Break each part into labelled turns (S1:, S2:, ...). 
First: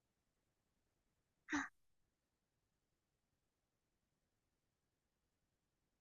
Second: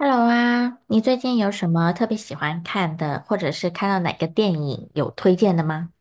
S1: Hello 啊，你最近有什么特别喜欢看的，或者是看到哪个电影有推荐的吗？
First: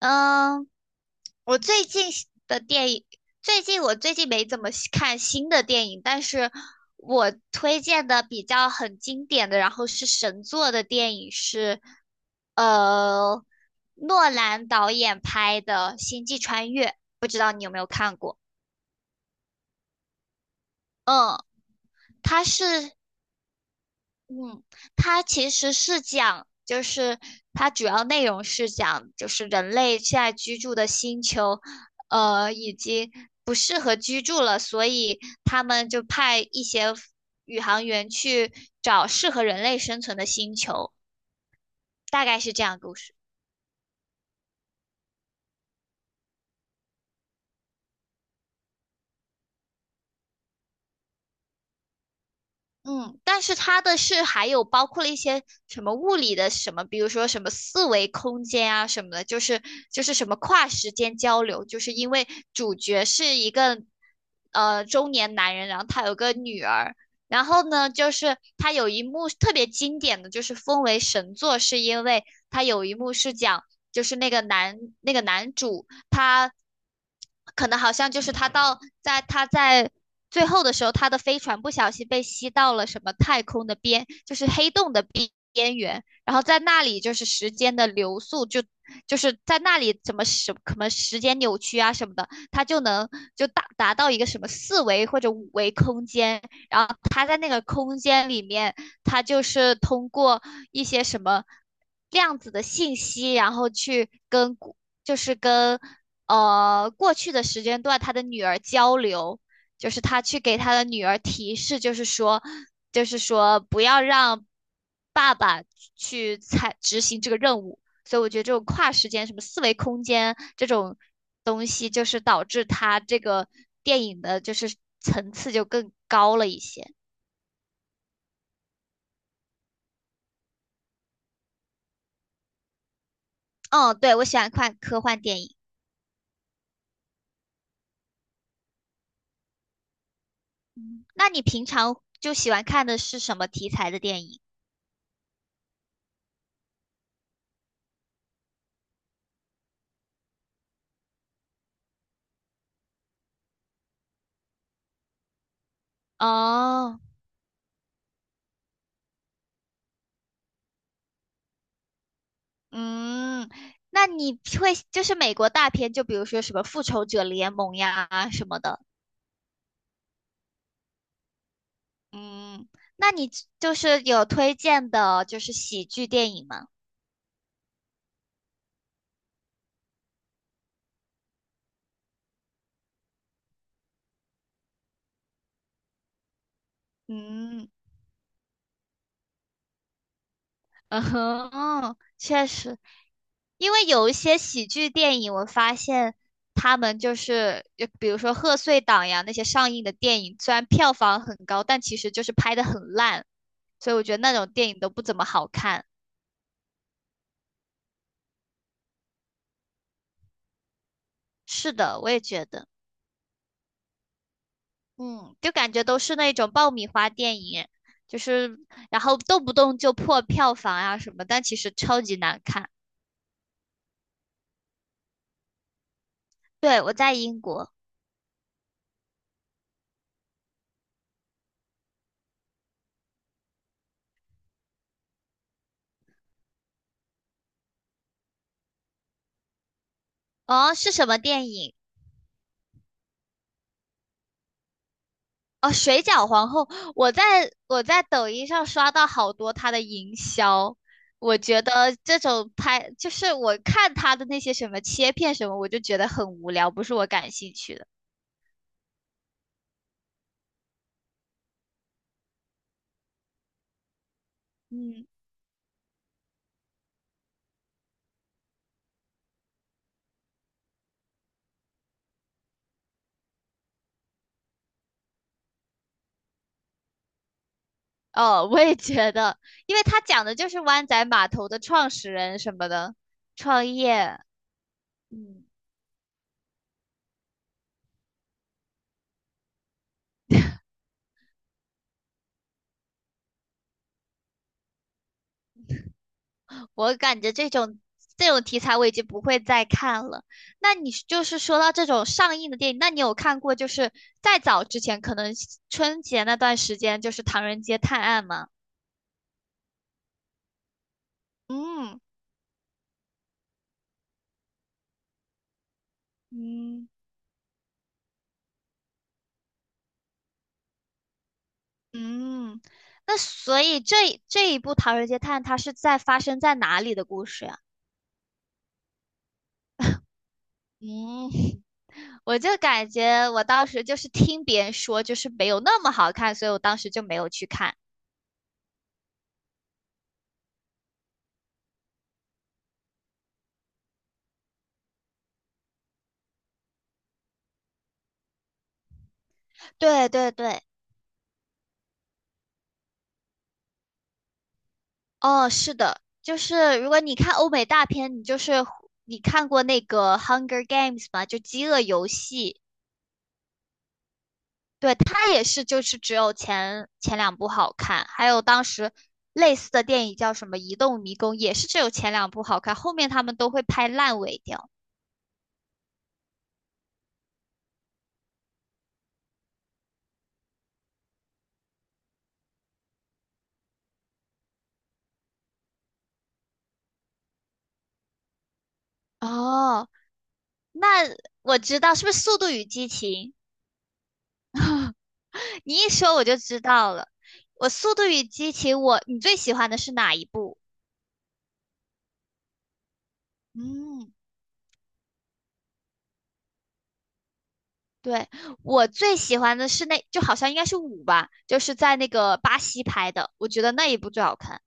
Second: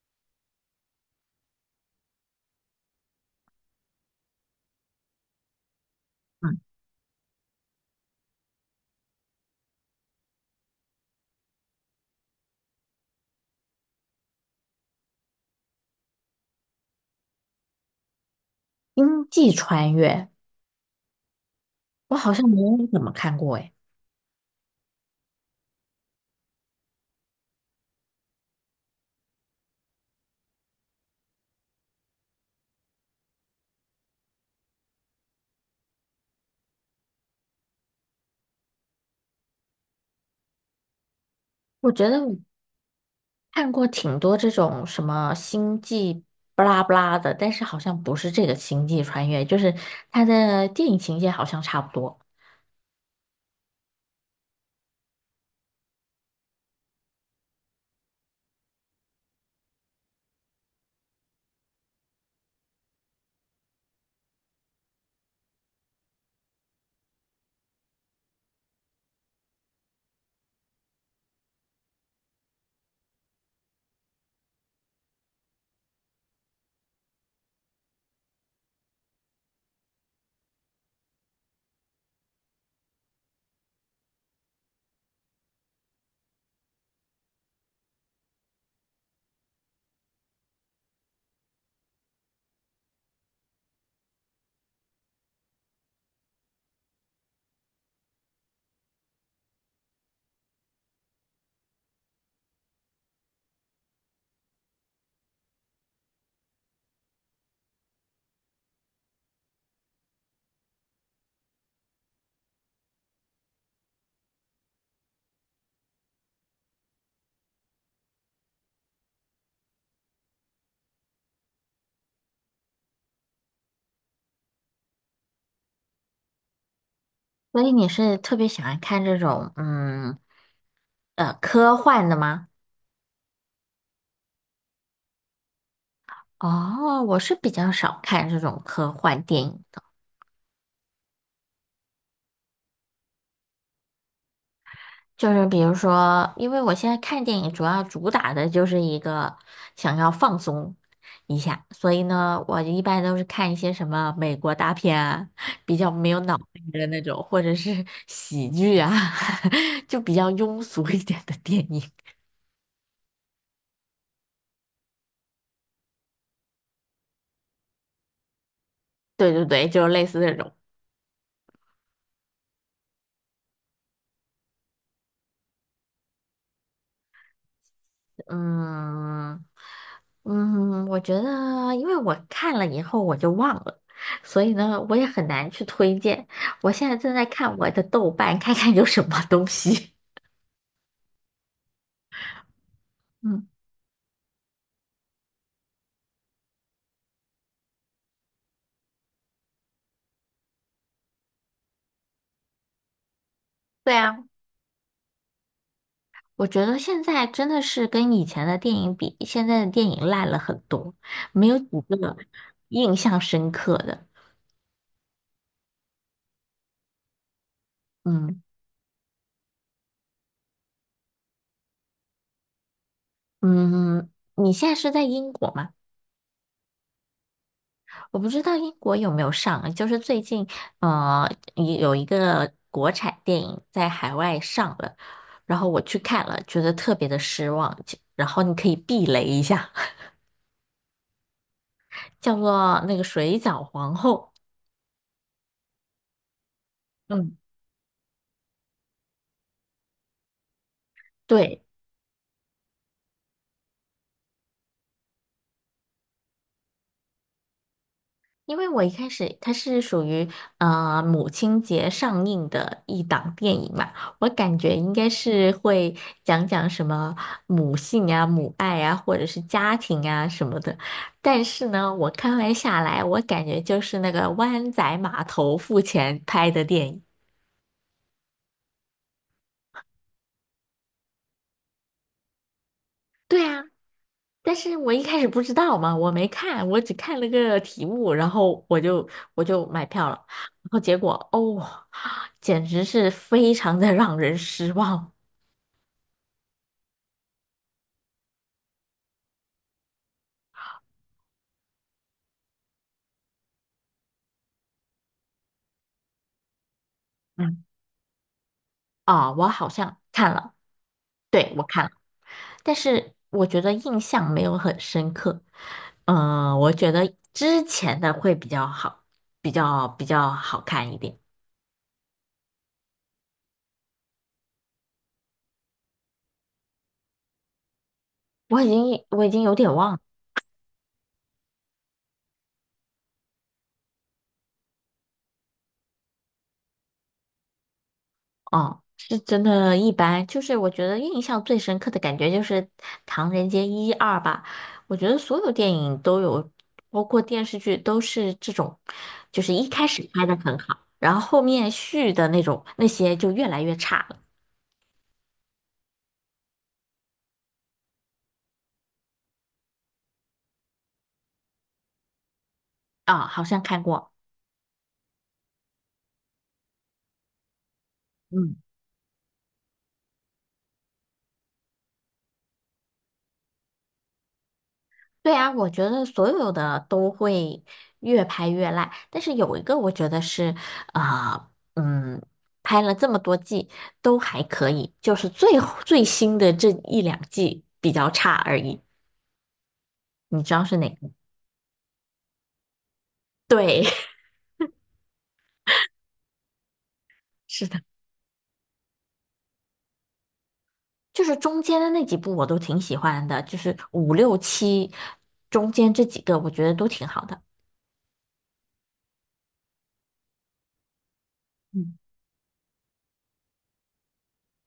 S2: 嗯，我最近喜的电影，最近我没怎么喜看新的电影，但是我推荐的比较很经典的，然后是神作的电影是，呃，诺兰导演拍的《星际穿越》，不知道你有没有看过？
S1: 《星际穿越》，
S2: 嗯，
S1: 我好
S2: 它
S1: 像没
S2: 是
S1: 有怎么看过诶。
S2: 嗯，它其实是讲，它主要内容是讲，就是人类现在居住的星球，呃，已经不适合居住了，所以他们就派一些宇航员去找适合人类生存的星球，
S1: 我觉得
S2: 大
S1: 我
S2: 概是这样的故事。
S1: 看过挺多这种什么星际巴拉巴拉的，但是好像不是这个《星际穿越》，就是它的电影情节好像差不多。
S2: 嗯，但是它的是还有包括了一些什么物理的什么，比如说什么四维空间啊什么的，就是什么跨时间交流，就是因为主角是一个中年男人，然后他有个女儿，然后呢，就是他有一幕特别经典的，就是封为神作，是因为他有一幕是讲就是那个男主他。可能好像就是在他在最后的时候，他的飞船不小心被吸到了什么太空的边，就是黑洞的边缘，然后在那里就是时间的流速就是在那里怎么什么时间扭曲啊什么的，他就能达到一个什么四维或者五维空间，然后他在那个空间里面，他就是通过一些什么量子的信息，然后去跟就是跟过去的时间段他的女儿交流，就是他去给他的女儿提示，就是说不要让爸爸执行这个任务。所以我觉得这种跨时间、什么四维空间这种东西，就是导致他这个电影的就是层次就更高了一些。
S1: 所以你是特别喜欢看这种科幻的吗？
S2: 嗯，对，我喜欢看科幻电影。
S1: 哦，我是比较少看这种科幻电影。
S2: 嗯，那你平常就喜欢看的是什么题材的电影？
S1: 就是比如说，因为我现在看电影主要主打的就是一个想要放松一下，所以呢，我一般都是看一些什么美国大片啊，比较没有脑袋的
S2: 哦。
S1: 那种，或者是喜剧啊，就比较庸俗一点的电影。
S2: 嗯，那你会就是美国大片，就比如说什么《复仇者联盟》呀什么的。
S1: 对对对，就是类似这种。
S2: 嗯，那你就是有推荐的，就是喜剧电影吗？
S1: 嗯嗯，我觉得，因为我看了以后我就忘了，所以呢，我也很难去推荐。我现在正在看我
S2: 嗯，
S1: 的豆瓣，看看有什么东西
S2: 嗯哼，确实，
S1: 嗯，
S2: 因为有一些喜剧电影，我发现他们就是，就比如说贺岁档呀那些上映的电影，虽然票房很高，但其实就是拍的很烂，所
S1: 对
S2: 以我觉
S1: 啊，
S2: 得那种电影都不怎么好看。
S1: 我觉得现在真的是跟以前的电影比，现在的电影烂了很多，没有几
S2: 是的，我
S1: 个
S2: 也觉得。
S1: 印象深刻的。
S2: 嗯，就感觉都是那种爆米花电影，就
S1: 嗯
S2: 是然后动不动就破票房啊什么，但其实超级难看。
S1: 嗯，你现在是在英国吗？
S2: 对，我在英国。
S1: 我不知道英国有没有上啊，就是最近呃有一个国产电影在海外上了，然后我去看了，觉得特别的失望。就然后你可以避雷一下，
S2: 哦，是什么电影？
S1: 叫做那个《水饺皇后》。
S2: 哦，《水饺皇后》，我在
S1: 嗯，
S2: 我在抖音上刷到好多它的营销，我
S1: 对，
S2: 觉得这种拍就是我看它的那些什么切片什么，我就觉得很无聊，不是我感兴趣的。
S1: 因为我一开始它是属于母亲节上映的一档电影嘛，我感觉应
S2: 嗯。
S1: 该是会讲讲什么母性啊、母爱啊，或者是家庭啊什么的。但是呢，我看完下来，我感觉就是那个湾仔码头付钱拍的电影。
S2: 哦，我也觉得，因为他讲的就是湾仔码头的创始人什么的
S1: 对啊。
S2: 创业。
S1: 但是我一开始不
S2: 嗯，
S1: 知道嘛，我没看，我只看了个题目，然后我就买票了，然后结果哦，简直是非常的让人失望。
S2: 我感觉这种题材我已经不会再看了。那你就是说到这种上映的电影，那你有看过就是再早之前，可能春节那段时间就是《唐人
S1: 嗯，
S2: 街探案》吗？
S1: 啊，我好像看了，对，我看了，
S2: 嗯
S1: 但是我觉得印象没有很深刻。嗯、我
S2: 嗯，
S1: 觉得之前的会比较好，比较好看一点。
S2: 嗯。那所以这一部《唐人街探案》它是在发生在哪里的故事呀？
S1: 我已经有点忘了。
S2: 嗯。我就感觉我当时就是听别人说，就是没有那么好看，所以我当时就没有去看。
S1: 哦，是真的一般，就是我觉得印象最深刻的感觉就是《唐人街一二》吧。我觉得所有电影都有，包括电视剧都是这种，就是一开始
S2: 对
S1: 拍
S2: 对
S1: 的很
S2: 对，
S1: 好，然后后面续的那种那些就越来越差了。
S2: 哦，是的，就是如果你看欧美大片，你就是你看过那个《Hunger Games》吗？就《饥饿游戏》。
S1: 啊、好像看过。
S2: 对，它也是，就是只有前两部好看，还有
S1: 嗯。
S2: 当时类似的电影叫什么《移动迷宫》，也是只有前两部好看，后面他们都会拍烂尾掉。
S1: 对啊，我觉得所有的都会越拍越烂，但是有一个我觉得是，呃，嗯，拍了这么多季都还可以，就是最新的这一两季比较差而已。
S2: 哦，
S1: 你知道是
S2: 那
S1: 哪个？
S2: 我知道，是不是《速度与激情》？
S1: 对，
S2: 你一说我就知道了。
S1: 是
S2: 我
S1: 的，
S2: 《速度与激情》我，你最喜欢的是哪一部？
S1: 就是中间的那几部我都挺喜欢的，就是
S2: 嗯，
S1: 五六七中间这几个我觉得都挺好的。
S2: 对，我最喜欢的是那，就好像应该是五吧，就是
S1: 嗯。
S2: 在那个巴西拍的，我觉得那一部最好看。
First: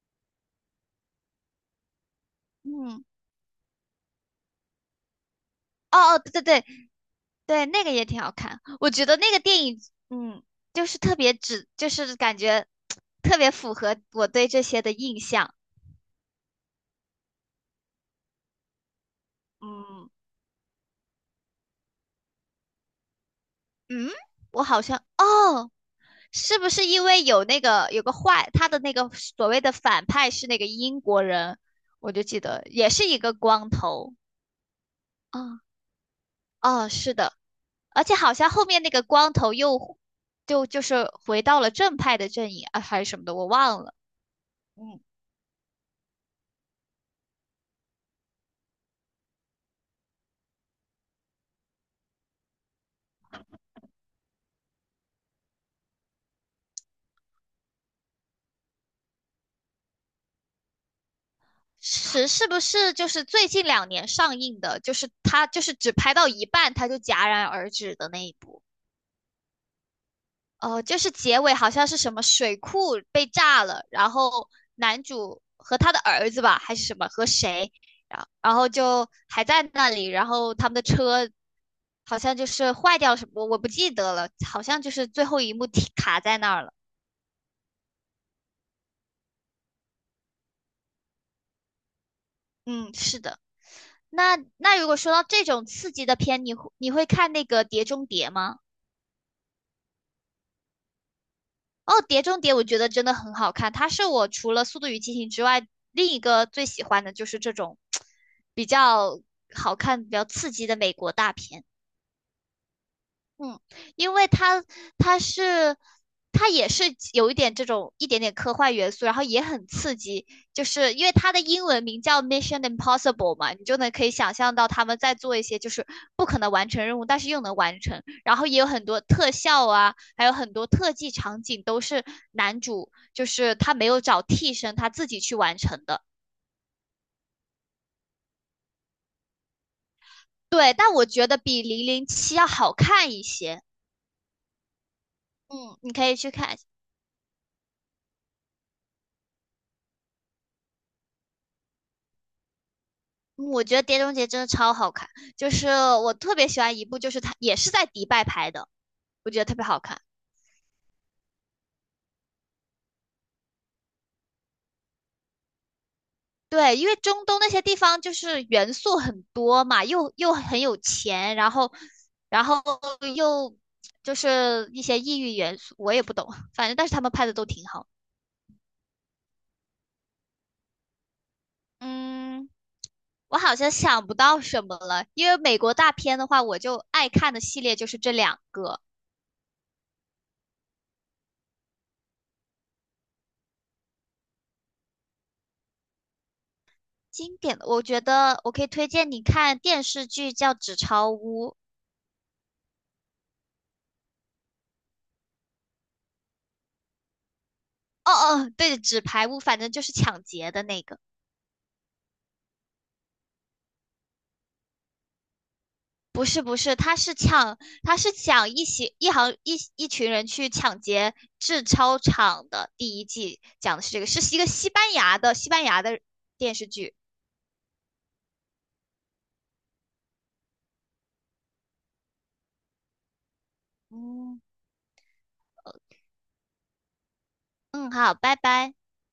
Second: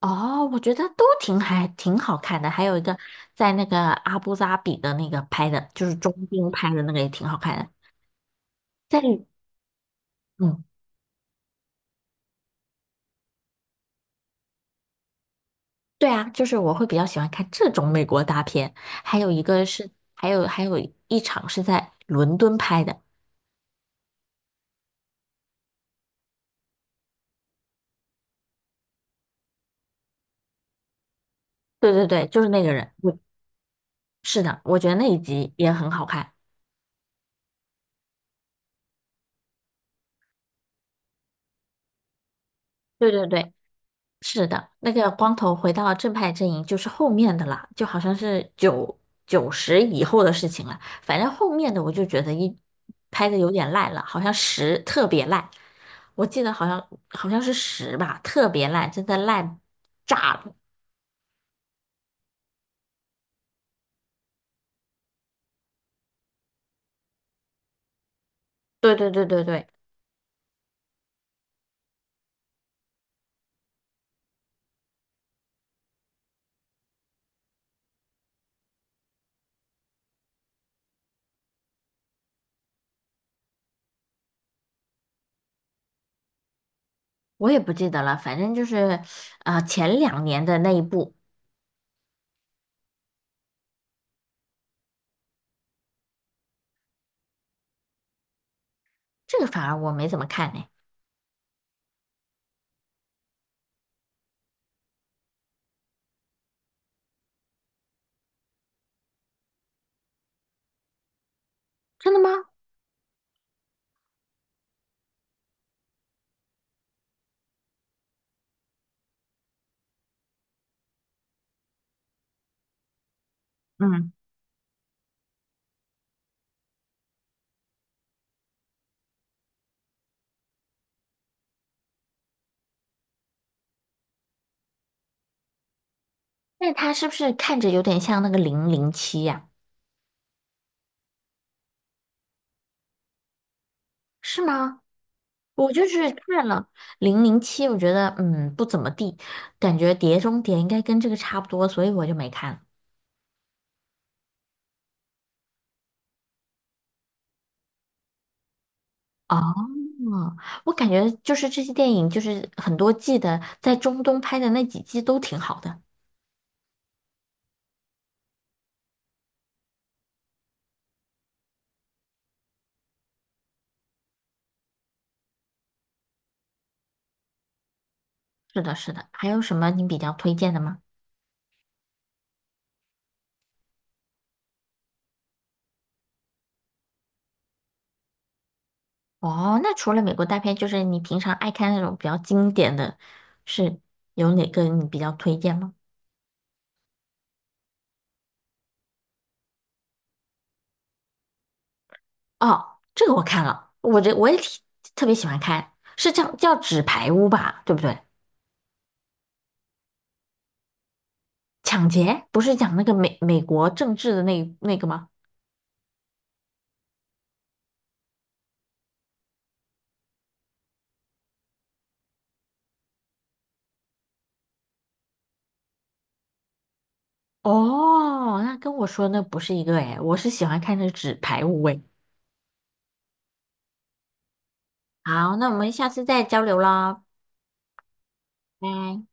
S1: 哦，我觉得都挺还挺好看的，还有一个
S2: 嗯，
S1: 在那个阿布扎比的那个拍的，就是中
S2: 哦哦，对对
S1: 东
S2: 对
S1: 拍的那个也挺好看
S2: 对，
S1: 的。
S2: 那个也挺好看。我
S1: 在
S2: 觉得那个电影，嗯，
S1: 嗯，
S2: 就是特别只，就是感觉特别符合我对这些的印象。
S1: 对啊，就是我会比较喜欢看这种美国大片，还有一个是
S2: 嗯
S1: 还有一场是在伦敦拍的，
S2: 嗯，我好像，哦。是不是因为有那个有个坏，他的那个所谓的反派是那个英国人，
S1: 对对
S2: 我就
S1: 对，就
S2: 记
S1: 是那
S2: 得
S1: 个人，
S2: 也是
S1: 我
S2: 一个光头
S1: 是的，我觉得那一集
S2: 啊。
S1: 也很好看，
S2: 啊哦，是的，而且好像后面那个光头又就是回到了正派的阵营啊，还
S1: 对
S2: 是什么
S1: 对
S2: 的，我
S1: 对，
S2: 忘了。
S1: 是的，那
S2: 嗯，
S1: 个光头回到正派阵营就是后面的了，就好像是九十以后的事情了。反正后面的我就觉得一拍的有点烂了，好像十特别烂，我记得好像是十吧，特别烂，真的烂炸了。
S2: 是是不是就是最近两年上映的，就是他就是只拍到一半他就戛然而止的那一部？
S1: 对对对对对，
S2: 呃，就是结尾好像是什么水库被炸了，然后男主和他的儿子吧，还是什么和谁，然后就还在那里，然后他们的车好像就是坏掉了什么，我不记得了，好像就是最后一幕停卡在那儿了。
S1: 我也不记得了，反正就是前两年的那一部，
S2: 嗯，是的。那那如果说到这种刺激的片，你会看那个《碟中谍》吗？
S1: 这个反而我没怎么看呢。
S2: 哦，《碟中谍》我觉得真的很好看，它是我除了《速度与激情》之外另一个最喜欢的就是这种比较好看、比较刺激的美国大片。
S1: 真的吗？
S2: 嗯，因为它是它也是有一点这种一点点科幻元素，然后也很刺激，就是因为它的英文名叫 Mission Impossible 嘛，你就能可以
S1: 嗯，
S2: 想象到他们在做一些就是不可能完成任务，但是又能完成，然后也有很多特效啊，还有很多特技场景都是男主就是他没有找替身，他自己去完成的。
S1: 那他是不是看着有点像那个零零七呀？
S2: 对，但我觉得比《零零七》要好看一些。
S1: 是吗？我
S2: 嗯，
S1: 就
S2: 你可
S1: 是
S2: 以去
S1: 看
S2: 看。
S1: 了《零零七》，我觉得嗯不怎么地，感觉《碟中谍》应该跟这个差不多，所以我就没看。
S2: 嗯，我觉得《碟中谍》真的超好看，就是我特别喜欢一部，就是它也是在迪拜拍的，我觉得特别
S1: 哦，
S2: 好看。
S1: 我感觉就是这些电影，就是很多季的，在中东拍的那几季都挺好的。
S2: 对，因为中东那些地方就是元素很多嘛，又很有钱，然后又就是一些异域元素，我也不懂，反正但是他们拍的都挺好。
S1: 是的，是的。还有什么你比较推荐的吗？
S2: 嗯，我好像想不到什么了，因为美国大片的话，我就爱看的系列就是这两个。
S1: 哦，那除了美国大片，就是你平常爱看那种比较经典的，是有哪个你比较推荐吗？
S2: 经典的，我觉得我可以推荐你看电视剧叫《纸钞屋》。
S1: 哦，这个我看了，我也挺特别喜欢看，是叫《纸牌屋》吧，对不对？
S2: 哦哦，对，纸牌屋，反正就是抢劫的那个。
S1: 抢劫不是讲那个美国政治的那个吗？
S2: 不是不是，他是抢，他是抢一行一一群人去抢劫制钞厂的。第一季讲的是这个，是一个西班牙的西班牙的电视剧。
S1: 哦，那跟我说那不是一个诶，我是喜欢看那《纸牌屋》诶。
S2: 嗯
S1: 好，那我们下次再交流啦，
S2: 嗯，好，拜拜。
S1: 拜。